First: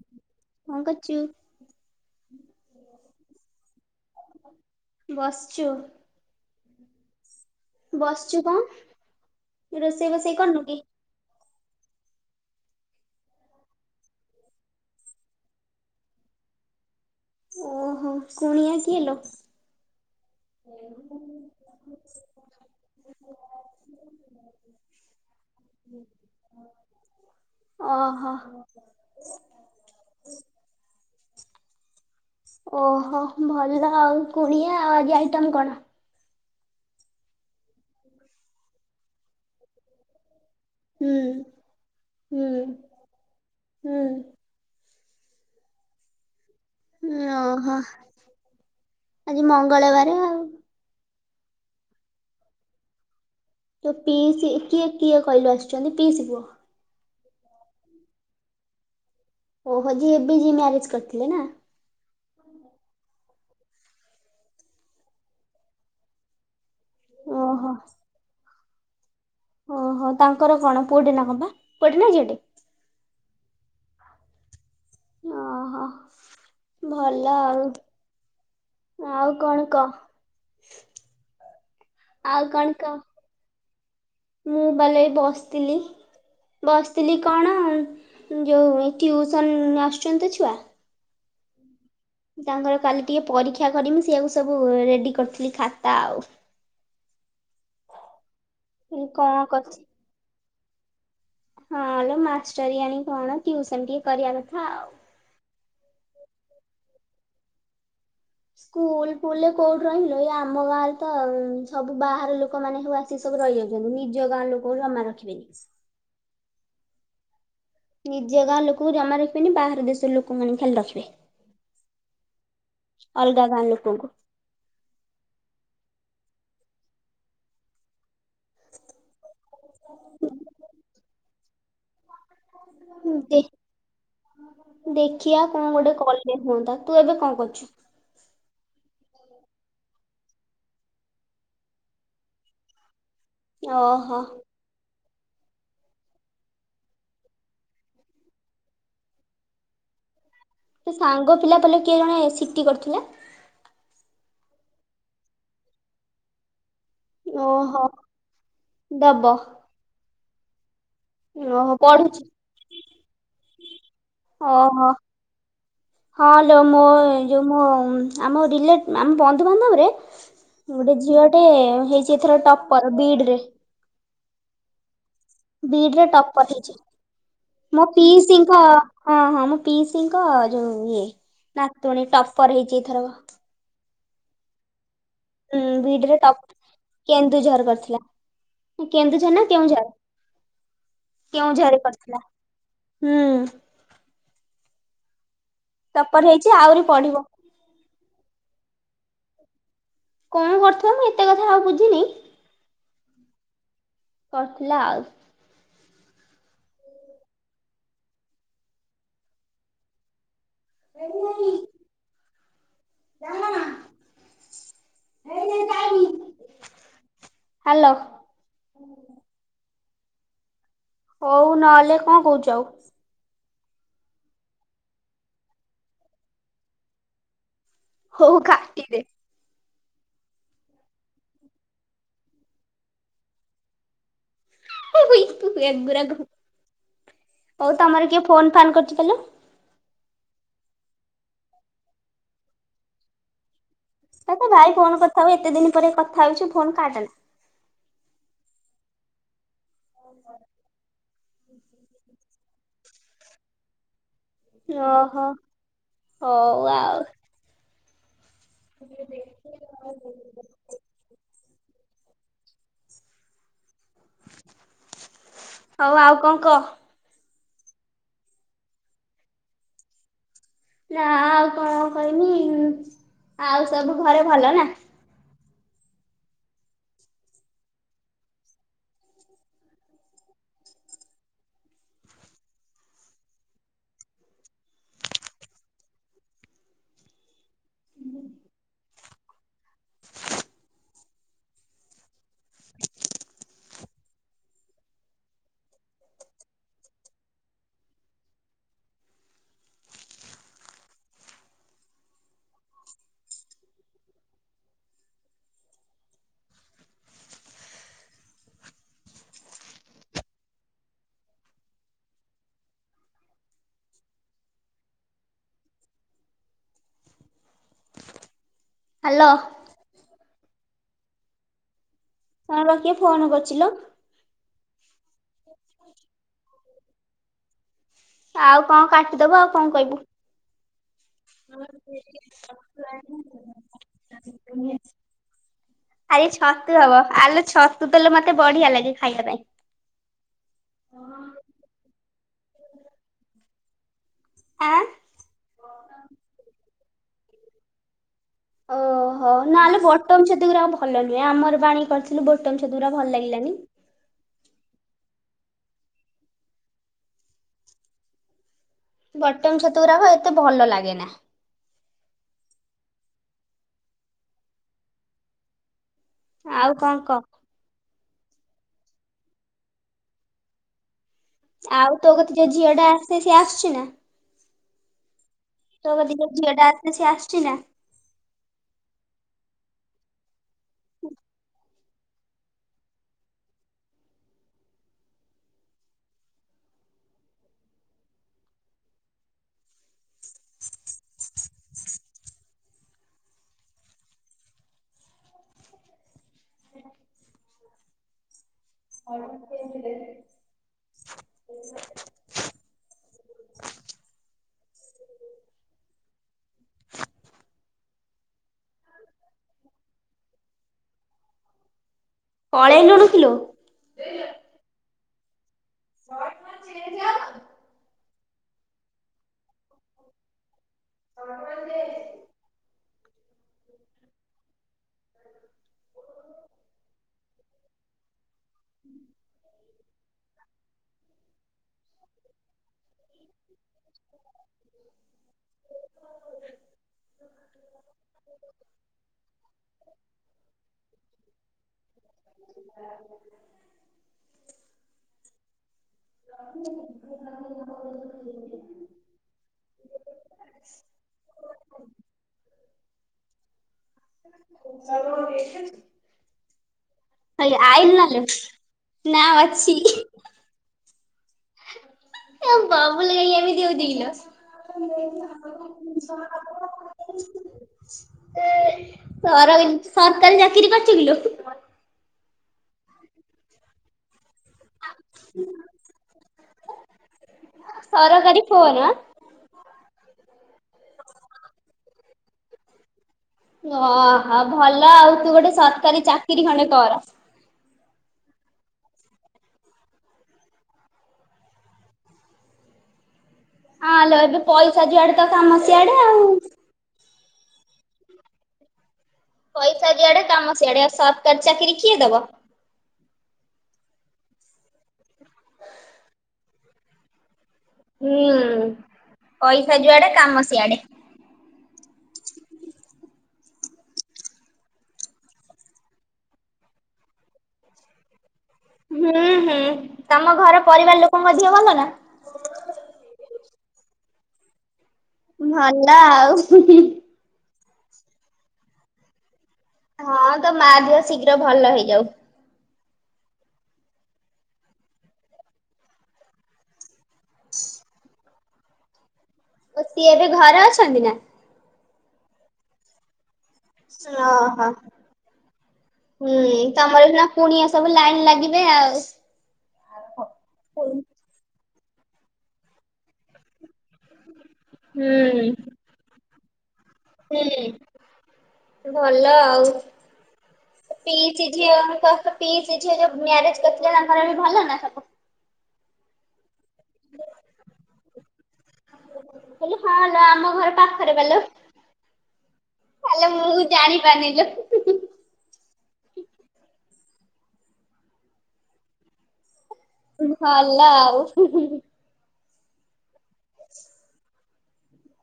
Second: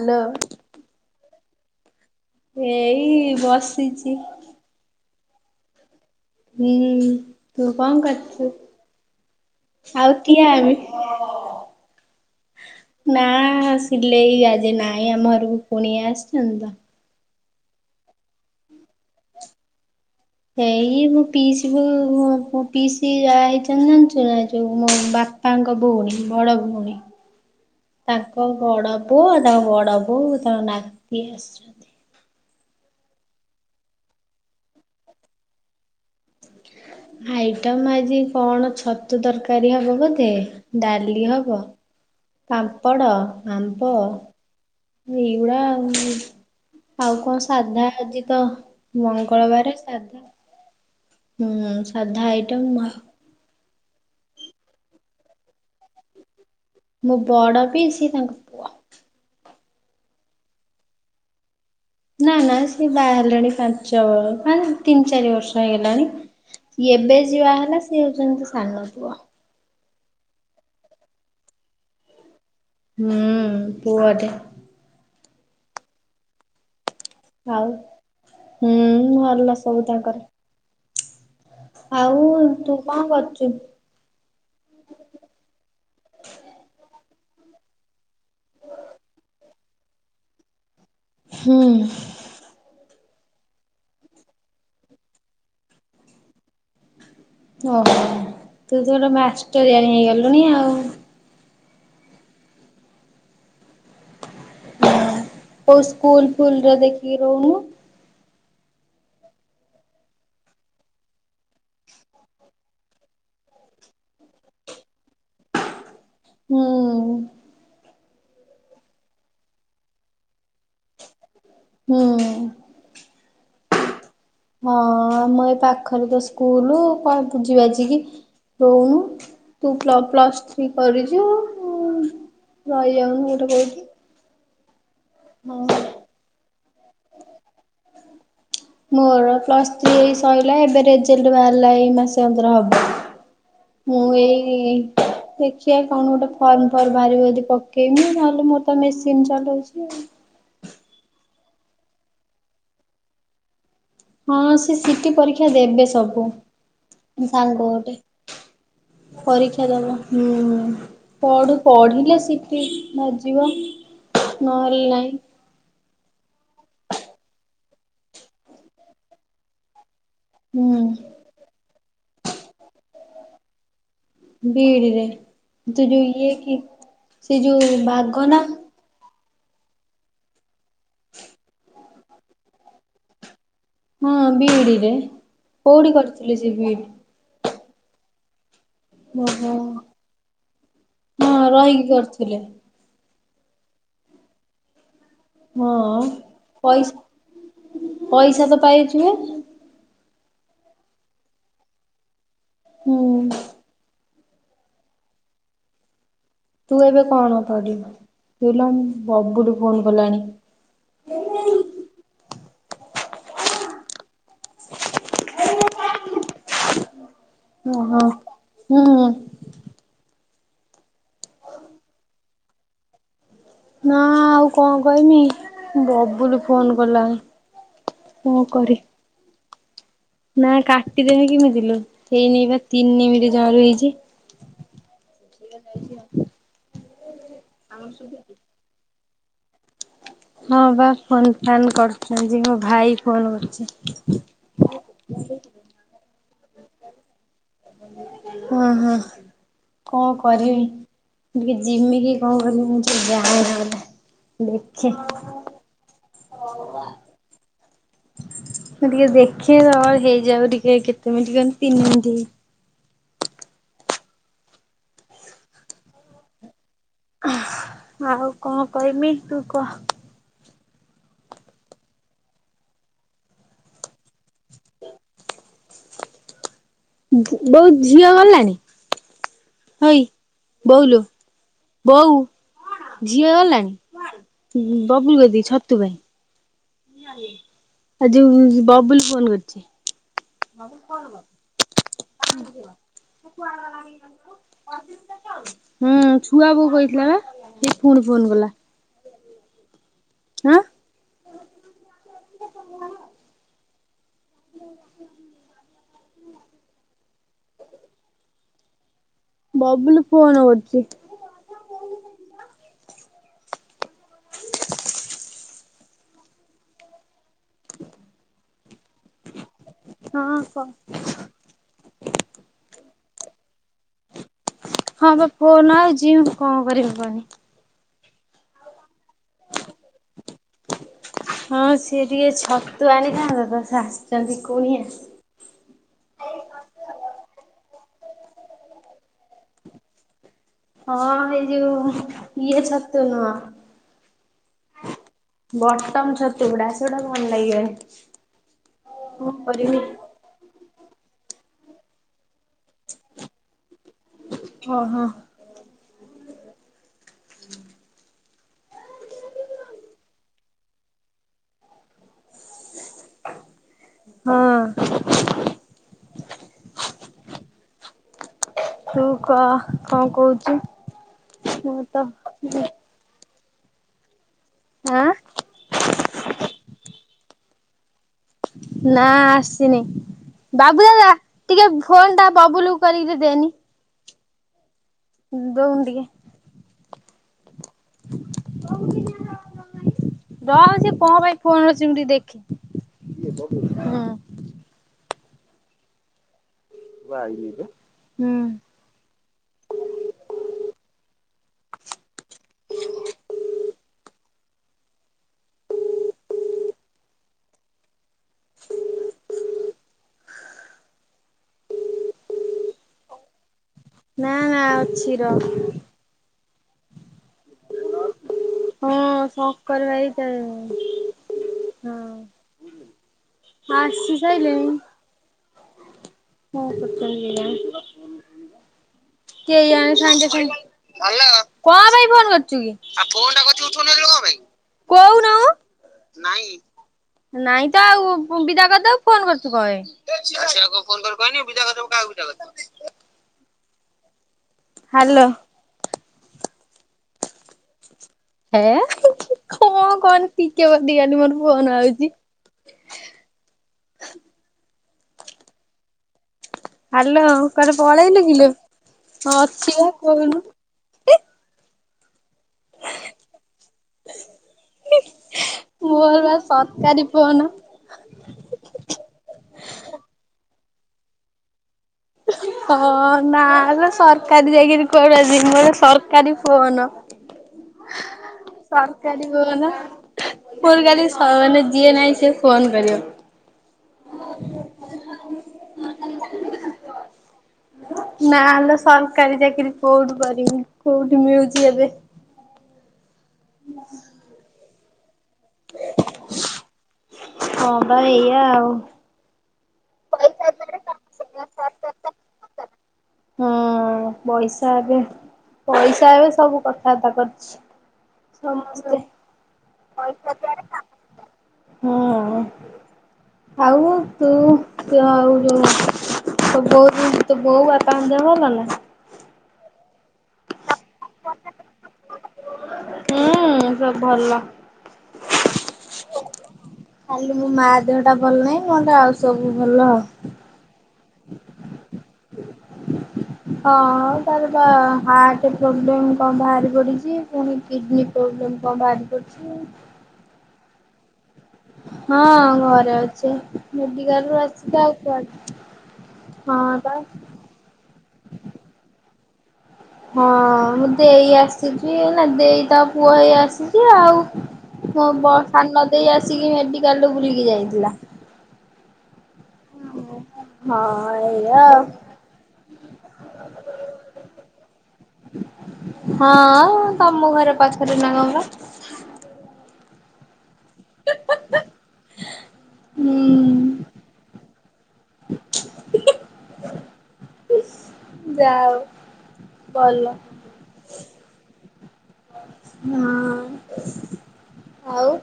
Hello. କଁ କରୁଚୁ? ଏଇ ବସିଚି। ବସଚୁ। ହୁଁ, ତୁ କଁ ବସିଛୁ କରୁଚୁ, କଣ ରୋଷେଇ ଆଉ ବୋଷେଇ କିଏ କରିନୁ କି? [unintelligible] [unintelligible] ନା ସିଲେଇ ଆଜି ନାଇ ଆମ ଘରକୁ କୁଣିଆ ଆସିଚନ୍ତି ତ। ଓହୋ କୁଣିଆ କିଏ ଲୋ? ଏଇ ମୋ ପିଇସିକୁ ମୋ ପିଇସି ବାହେଇଚନ୍ ଯାଞ୍ଚୁନା ଏ ଯୋଉ ମୋ ବା ପାଙ୍କ ଭଉଣୀ ବଡ ଭଉଣୀ। ଅ ହ। ତାଙ୍କ ବଡ ପୁଅ ତା ବଡ ବୋଉ ତାଙ୍କ ନାତି ଆସିଚ। ଓହୋ ଭଲ ଆଉ କୁଣିଆ ଆଉ ଆଜି ଆଇଟମ୍ କଣ? ଆଇଟମ ଆଜି କଣ ଛତୁ ତରକାରୀ ହବ ବୋଧେ। ହୁଁ ଡାଲି ହବ, ହୁଁ ପାମ୍ପଡ଼, ଆମ୍ବ ହୁଁ ଏଉଡ଼ା ଆଉ। ଆଉ କଁ ଓହୋ ସାଧା ଆଜିତ ଆଜି ମଙ୍ଗଳବାର ସାଧା। ଆଉ। ହୁଁ ସାଧା ଆଇଟମ। ତ ପିଇସି କିଏ କିଏ କହିଲୁ ଆସିଚନ୍ତି ପିଇସି ପୁଅ। ମୋ ବଡ ପିଇସି ତାଙ୍କ୍ ଓହୋ ଯିଏ ଏବେ ଯିଏ ମ୍ୟାରେଜ କରିଥିଲେ ନା? ନା ନା ସିଏ ବାହାହେଲେଣି ପାଞ୍ଚ ବରଷ ତିନି ଚାରି ବର୍ଷ ହେଇଗଲାଣି। ଏବେ ଯିଏ ବାହା ଓହୋ। ହେଲା ସିଏ ହଉଚନ୍ତି ସାନ ପୁଅ। ଓହୋ ତାଙ୍କର କଣ ପୁଅଟେ ନା କଣ ପା ପୁଅଟେ ନା ଝିଅଟେ? ହୁଁ ପୁଅଟେ। ଅହ। ଭଲ ଆଉ ହୁଁ ଆଉ ଭଲ କଣ ସବୁ କ। ତାଙ୍କର। ଆଉ ତୁ କଣ କରୁଚୁ? ମୁଁ ପାଲ ଏଇ ବସିଥିଲି। ବସିଥିଲି କଣ ଯୋଉ ଟିଉସନ୍ ଆସୁଚନ୍ତି ଛୁଆ ହୁଁ। ତାଙ୍କର କାଲି ଟିକେ ପରୀକ୍ଷା କରିମି ସେଇଆକୁ ସବୁ ରେଡି କରିଥିଲି ଖାତା ଆଉ। ଓହୋ ତୁ ତ କହିଲି ଗୋଟେ କଣ କରିଛି ମାଷ୍ଟରିଆଣି ହେଇଗଲୁଣି ଆଉ। ହଁ ଲୋ ମାଷ୍ଟରୀଆଣି କଣ ଟିଉସନ ଟିକେ କରିବା କଥା। ଆଉ କୋଉ ସ୍କୁଲ ଫୁଲରେ ଦେଖିକି ରହୁନୁ। ସ୍କୁଲ ଫୁଲରେ କୋଉଠି ରହିମିଲୋ ଆମ ଗାଁରେ ତ ସବୁ ବାହାର ଲୋକମାନେ ସବୁ ଆ ସିକି ସବୁ ରହିଯାଉଚନ୍ତି ନିଜ ଗାଁ ଲୋକ ଜମା ରଖିବେନି। ହୁଁ। ନିଜେ ଗାଁ ଲୋକକୁ ଜମା ରଖିବେନି ବାହାର ଦେଶର ଲୋକମାନେ ଖାଲି ରଖିବେ। ହୁଁ। ଅଲଗା ଗାଁ ଲୋକଙ୍କୁ। ହଁ ଆମ ଏଇ ପାଖରେ ତ ସ୍କୁଲ କଣ ବୁଝିବାଝିକି ରଉନୁ ତୁ ପ୍ଲ ପ୍ଲସ୍ ଥ୍ରୀ କରିଚୁ। ରହି ଯାଉନୁ ଗୋଟେ କୋଉଠି। ଦେଖିଆ କଣ ଗୋଟେ କଲେ ହୁଅନ୍ତା ତୁ ଏବେ କଣ କରୁଛୁ? ହ [unintelligible] ମୋର ପ୍ଲସ ଥ୍ରୀ ସଇଲା ଏବେ ରେଜଲ୍ଟ ବାହାରିଲା ଏଇ ମାସ [unintelligible] ହବ। ମୁଁ ଓହୋ ଏଇ ଦେଖିବା କଣ ଗୋଟେ ଫର୍ମ ଫର୍ ବାହାରିବ ଯଦି ପକେଇମି ନ ହେଲେ ମୋର ତ ମେସିନ୍ ଚଲଉଛି। ତୋ ସାଙ୍ଗ ପିଲା ପଲେ କିଏ ଜଣେ ସିଟି କରିୁଥିଲା? ହଁ ସେ ସିଟି ପରୀକ୍ଷା ଦେବେ ସବୁ। ସାଙ୍ଗ ଓହୋ ଗୋଟେ ଦବ ପରୀକ୍ଷା ଦବ ହୁଁ। ପଢୁ ଓହୋ ପଢିଲେ ପଢୁଛି ଶିଟି ବାଜିବ ନହେଲେ ନାଇଁ। ହଁଲୋ ମୋ ଯଉ ମୋ ଆମ ଆମ ବନ୍ଧୁବାନ୍ଧବରେ ହୁଁ ଗୋଟେ ଝିଅଟେ ହେଇଛି ଏଥର ଟପର ବିଡ୍ ରେ। ବିଇଡିରେ ତୁ ବିଡ୍ ଯୋଉ ରେ ଇଏ ଟପର କି ହେଇଛି ସେ ଯୋଉ ମୋ ବାଘ ପିସି ନା ଙ୍କ ହଁ ହଁ ମୋ ପିଇସିଙ୍କ ଯୋଉ ଇଏ ନାତୁଣୀ ଟପର ହେଇଛି ଏଇଥର। ହୁଁ ବିିଇ ଡ଼ି ରେ। ହଁ ବିଡ୍ ରେ ଟପ୍ କେନ୍ଦୁଝର କରିଥିଲା। କେନ୍ଦୁଝର ନା ଓହୋ କେଉଁଝର? ହଁ ରହିକି କେଉଁଝର କରିଥିଲା। କରିଥିଲେ ହୁଁ। ହଁ ଟପର ହେଇଛି ଆହୁରି ପଇସ୍ ପଢିବ ପଇସା ତ ପାଇଥିବେ? କଣ କରୁଥିବ ମୁଁ ଏତେ କଥା ଆଉ ବୁଝିନି। ହୁଁ। କରୁଥିଲା ଆଉ। ତୁ ଏବେ କଣ କରିବୁ ତୁ ହେଲା ବବୁଲୁ ଫୋନ କଲାଣି। ହ [unintelligible] ଜାଣିଲ ନା ହେଇନେଇ ଟାଇମ। ଓଁ ହୋ ହୁଁ। ହଉ ନହେଲେ କଣ କହୁଛ ଆଉ? ନା ଆଉ କଣ କହିମି ବବୁଲ ଫୋନ କଲାଣି। ହଉ କାଟିଦେ। ନାଇ କାଟିଦେବି କେମିତି ଲୋ ହେଇ ନେଇ ବା ତିନି ମିନିଟ ଜମାରୁ ହେଇଛି। ତୁ ଏଗୁରାକ ହଉ ତମର କିଏ ଫୋନ ଫାନ୍ କରୁଛି କହିଲ? ହଁ ବା ଫୋନ୍ ଫାନ୍ କରୁଛନ୍ତି ମୋ ଭାଇ ଫୋନ କରୁଛି। ତା ଭାଇ ଫୋନ କରିଥାଉ ଏତେ ଦିନ ପରେ କଥା ହଉଛି ଫୋନ କାଟେନା। ହଁ ହଁ କଣ କରିବି ଟିକେ ଯିମି କି କଣ। [unintelligible] ଦେଖେ ଓହୋ ହଉ ଆଉ। ମୁଁ ଟିକେ ଦେଖେ ତ ହେଇଯାଉ ଟିକେ କେତେ ମିନିଟ କ ତିନି ମିନିଟ ହେଇଛି। ହଉ ଆଉ କଣ କ। ଆଉ କଣ କହିମି ତୁ କହ। ନା ଆଉ କଣ କହିମି, ଆଉ ସବୁ ଘରେ ଭଲ ନା? ବୋଉ ଝିଅ ଗଲାଣି? ହଇ ବୋଉଲୁ ବୋଉ ଝିଅ ଗଲାଣି? ବବୁଲ ଗଦି ଛତୁ ଭାଇ। ଆଜି ବବୁଲ ଫୋନ କରିଛି। ଣାଗ [unintelligible] ହୁଁ ଛୁଆ ବୋଉ କହିଥିଲା ବା ସେ ପୁଣି ଫୋନ କଲା। ଆଁ? ହଁ ହଁ [unintelligible] ବବୁଲୁ ଫୋନ କରୁଛି। ହ୍ୟାଲୋ। ହଁ କହ। ଲ କିଏ ଫୋନ କରିଛି ଲୋ। ହଁ ବା ଫୋନ ଆଇଚି କଣ କରିବି କନି ଆଉ କଣ କାଟିଦବୁ ଆଉ କଣ କ‌ଇବୁ। ହଁ ସିଏ ଟିକେ ଛତୁ ଆଣିଥାନ୍ତା ତ ସାସ୍ ଛନ୍ତି କୁଣିଆ। ଆଇ ଛତୁ ହବ ଆଲୋ ଛତୁ ତଲେ ମତେ ବଢିଆ ଲାଗେ ଖାଇବା ପାଇଁ। ହଁ ଏଇ ଯୋଉ ଇଏ ଛତୁ ନୁହଁ। ଆଁ। ବଟମ ଛତୁ ଗୁଡା ସେଗୁଡ଼ା ଭଲ ଲାଗିବ। ଓହୋ ନାଲୋ ବଟମ ଗୁରା ଭଲ ନୁହେଁ ଆମର ବାଣୀ କରିଥିଲୁ ବ ଟମ୍ ଛତୁ ରା ଭଲ ଲାଗିଲାନି। ହଁ ହଁ। ବଟମ ଛତୁ ଗୁରାକ ଏତେ ଭଲ ଲାଗେ ନା। ହଁ। ଆଉ କଣ କ। ତୁ କ କଂ କୋହୁଚି? ଆଉ ତୋ କତି ଯୋଉ ଝିଅଟା ଆସେ ସିଏ ଆସୁଚି ନା? ଆଁ? ତୋ କତି ଯୋଉ ଝିଅଟା ଆସେ ସେ ଆସଚି ନା? ନାଁ ଆସିନେଇ। ବାବୁ ଦାଦା ଟିକେ ଫୋନ୍ ଟା ବବୁଲୁକୁ କରିକି ଦେନି। ଦଉନ୍ ଟିକେ। ସବୁଦିନିଆ ତ ର‌ଅ ମ ସିଏ କଁ ପାଇଁ ଫୋନ୍ କଛି ମୁଁ ଟିଏ ଦେଖ୍ ହୁଁ। ହୁଁ। ସମସ୍ତେ ଏନ୍ଧ୍ଲେ ପଳେଇଲୁଣୁ କିଲୋ? ନାଁ ନାଁ ଅଛି ର। ହଁ ସଙ୍କର ଭାଇ ତେ ହଁ। ଆସି ସାଇଲେଇଁ। କଁ କରଚନ୍ତି କେଜାଣି? କେଇଆଣି ସାଙ୍ଗେ ସା କଁ ପାଇଁ ଫୋନ୍ କରୁଚୁ କି? କୋଉନ‌ଉ। ନାଇଁ ତ ଆଉ ବିଦା କରିଦବୁ ଫୋନ୍ କରୁଛୁ କ ମାଇଁ? ସେଆକ ଫୋନ୍ କରି କହିନି ବିଦାକରଦବୁ କାକୁ ବିଦା କ ହାଲୋ। [unintelligible] ହେ [unintelligible] କଣ କନି ଟିକେ ଅଧିଆଟି ମୋର ଫୋନ୍ ଆଉଚି। ସେ ଅଣ ଏଇଠି ଅଛି? ହାଲୋ ଆଇ କୁଆଡେ ଆଇଲ୍ ପଳେଇଲୁ ନାଲୋ? କିଲୋ? ନାଁ ଅଛି। କହୁନୁ। ଏ ବବୁଲୁ ଏମିତି ହୋଉଚି କିଲୋ? ମୋର ବା ସରକାରୀ ଫୋନ। [unintelligible] ସରଇ ସରକାରୀ ଚାକିରି କରିଚୁ କିଲୋ? ହଁ ନାଁ ଲୋ ସରକାରୀ ଚାକିରି କୁଆଡ଼ୁ ଆଜି ମୋର ସରକାରୀ ଫୋନ। ସରକାରୀ ଫୋନ ସରକାରୀ ଫୋନ ମୋର କାଲି ସ ନା ଯିଏ ନାହିଁ ସିଏ ଫୋନ୍ କରିଅ। ଓହୋ ହ ଭଲ ଆଉ ତୁ ଗୋଟେ ସରକାରୀ ଚାକିରି ଖଣ୍ଡେ କର। ନାଁ ଲୋ ସରକାରୀ ଚାକିରି କୋଉଠୁ କରିବି କୋଉଠି ମିଳୁଚି ଏବେ? ହଁ ଲୋ ଏବେ ପଇସା ଯୁଆଡ଼େ ତ କାମ ସିଆଡ଼େ ଆଉ। ହଁ ପା ଏଇଆ ଆଉ। ପଇସା ଯୁଆଡ଼େ କାମ ସିଆଡ଼େ ଆଉ ସରକାରୀ ଚାକିରି କିଏ ଦବ? ହୁଁ ପଇସା ଏବେ ପଇସା ଏବେ ସବୁ କଥାବାର୍ତ୍ତା କରଚି। ହୁଁ। ସମସ୍ତେ ପଇସା ଯୁଆଡ଼େ କାମ ସିିଆଡେ। ହୁଁ ଆଉ ତୁ ତୁ ଆଉ ଯୋଉ ତୋ ବୋଉ ଦେହ ତୋ ବୋଉ ବାପାଙ୍କ ଦେହ ଭଲ ନା? ହୁଁ ହୁଁ। ତମ ଘର ପରିବାର ଲୋକଙ୍କ ଦେହ ଭଲ ନା? ହୁଁ ସବୁ ଭଲ। ଭଲ ଆଉ। ଉଁ ହୁଁ। ଖାଲି ମୋ ମା ଦେହ ଟା ଭଲ ନାହିଁ। ନହଲେ ଆଉ ସବୁ ଭଲ। ହଁ ତୋ ମା ଦେହ ଶୀଘ୍ର ଭଲ ହେଇଯାଉ। ହଁ ତାର ବା ହାର୍ଟ ପ୍ରୋବ୍ଲେମ୍ କଣ ବାହାରି ପଡିଛି। ପୁଣି କିଡ୍ନୀ ପ୍ରୋବ୍ଲେମ୍ କଣ ବାହାରି ପଡିଛି। ଓ ସିଏ ଏବେ ଘରେ ଅଛନ୍ତି ନା? ହଁ ଘରେ ଅଛି। ମେଡିକାଲରୁ ଓହୋ ଆସିକି ଆଉ ହୁଁ କୁଆଡେ-ହଁ ବା ତମର ସିନା କୁଣିଆ ସବୁ ଲାଇନ୍ ଲାଗିବେ ଆଉ। ହଁ ମୋ ହୁଁ ଦେଇ ଆସିଛି, ନା ଦେଇ ତା ପୁଅ ଏଇ ଆସିଛି ଆଉ ମୋ ବ ହୁଁ ସାନ ଦେଇ ଆସିକି ମେଡିକାଲରୁ ବୁଲିକି ଯାଇଥିଲା। ଭଲ ଆଉ। ତୋ ହଁ ପିଇସି ଏଇଆ ଝିଅ ଆଉ। ଙ୍କ, ପିଇସି ଝିଅ ଯୋଉ ମ୍ୟାରେଜ୍ କରିଥିଲା ତାଙ୍କର ଏବେ ଭଲ ନା ସବୁ? ହଁ ତମ ଘରେ ପାଖରେ ନା କଣ ପା? ଆଲୋ ହଁ ଲୋ ଆମ ଘର ପାଖରେ ପାଲୋ। ଆଲୋ ହୁଁ ମୁଁ ଜାଣି ପାରିନିଲୋ। ଯା ହୋଉ ଭଲ। ଭଲା ଆଉ। ହୁଁ ହୁଁ। ହଁ ଆଉ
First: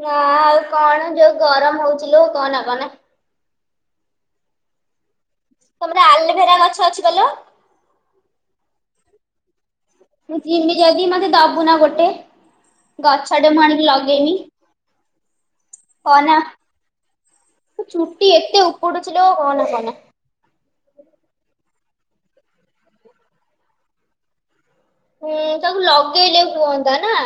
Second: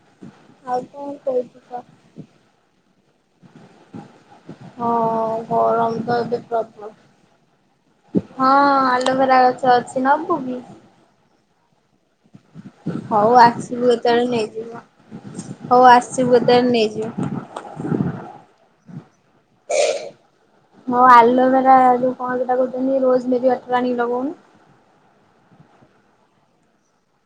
ନା ଆଉ କଣ, ଯୋଉ ଗରମ ହୋଉଚି ଲୋ କହନା କହନା। ହଁ ତମର ଗରମ ତ ଏବେ ଆଲୋଭେରା ଗଛ ପ୍ରବଳ, ଅଛି ବା ଲୋ? ହଁ ଆଲୋଭେରା ଗଛ ସେ ଅଛି ନା ମୁ ଜିମି ଯଦି ମତେ ଦବୁ ନା ଗୋଟେ? ହୋଉ ଗଛଟେ ମୁଁ ଆଣିକି ଆସିବୁ ଯେତେବେଳେ ଲଗେଇନି ନେଇଯିବୁ ଆଉ। ହୋଉ କହନା ଆସିବୁ କେତେବେଳେ ନେଇଯିବୁ। ଚୁଟି ଏତେ ଉପୁଡୁଚି ଲୋ କହନା କହନା। ହଁ ଆଲୋଭେରା, ଯୋଉ କଣ ସେଟା କହୁଛନ୍ତି ରୋଜ୍ ମେରି ୱାଟର ଆଣି ଲଗଉନୁ। ହୁଁ ତାକୁ ଲଗେଇଲେ ହୁଅନ୍ତା ନା?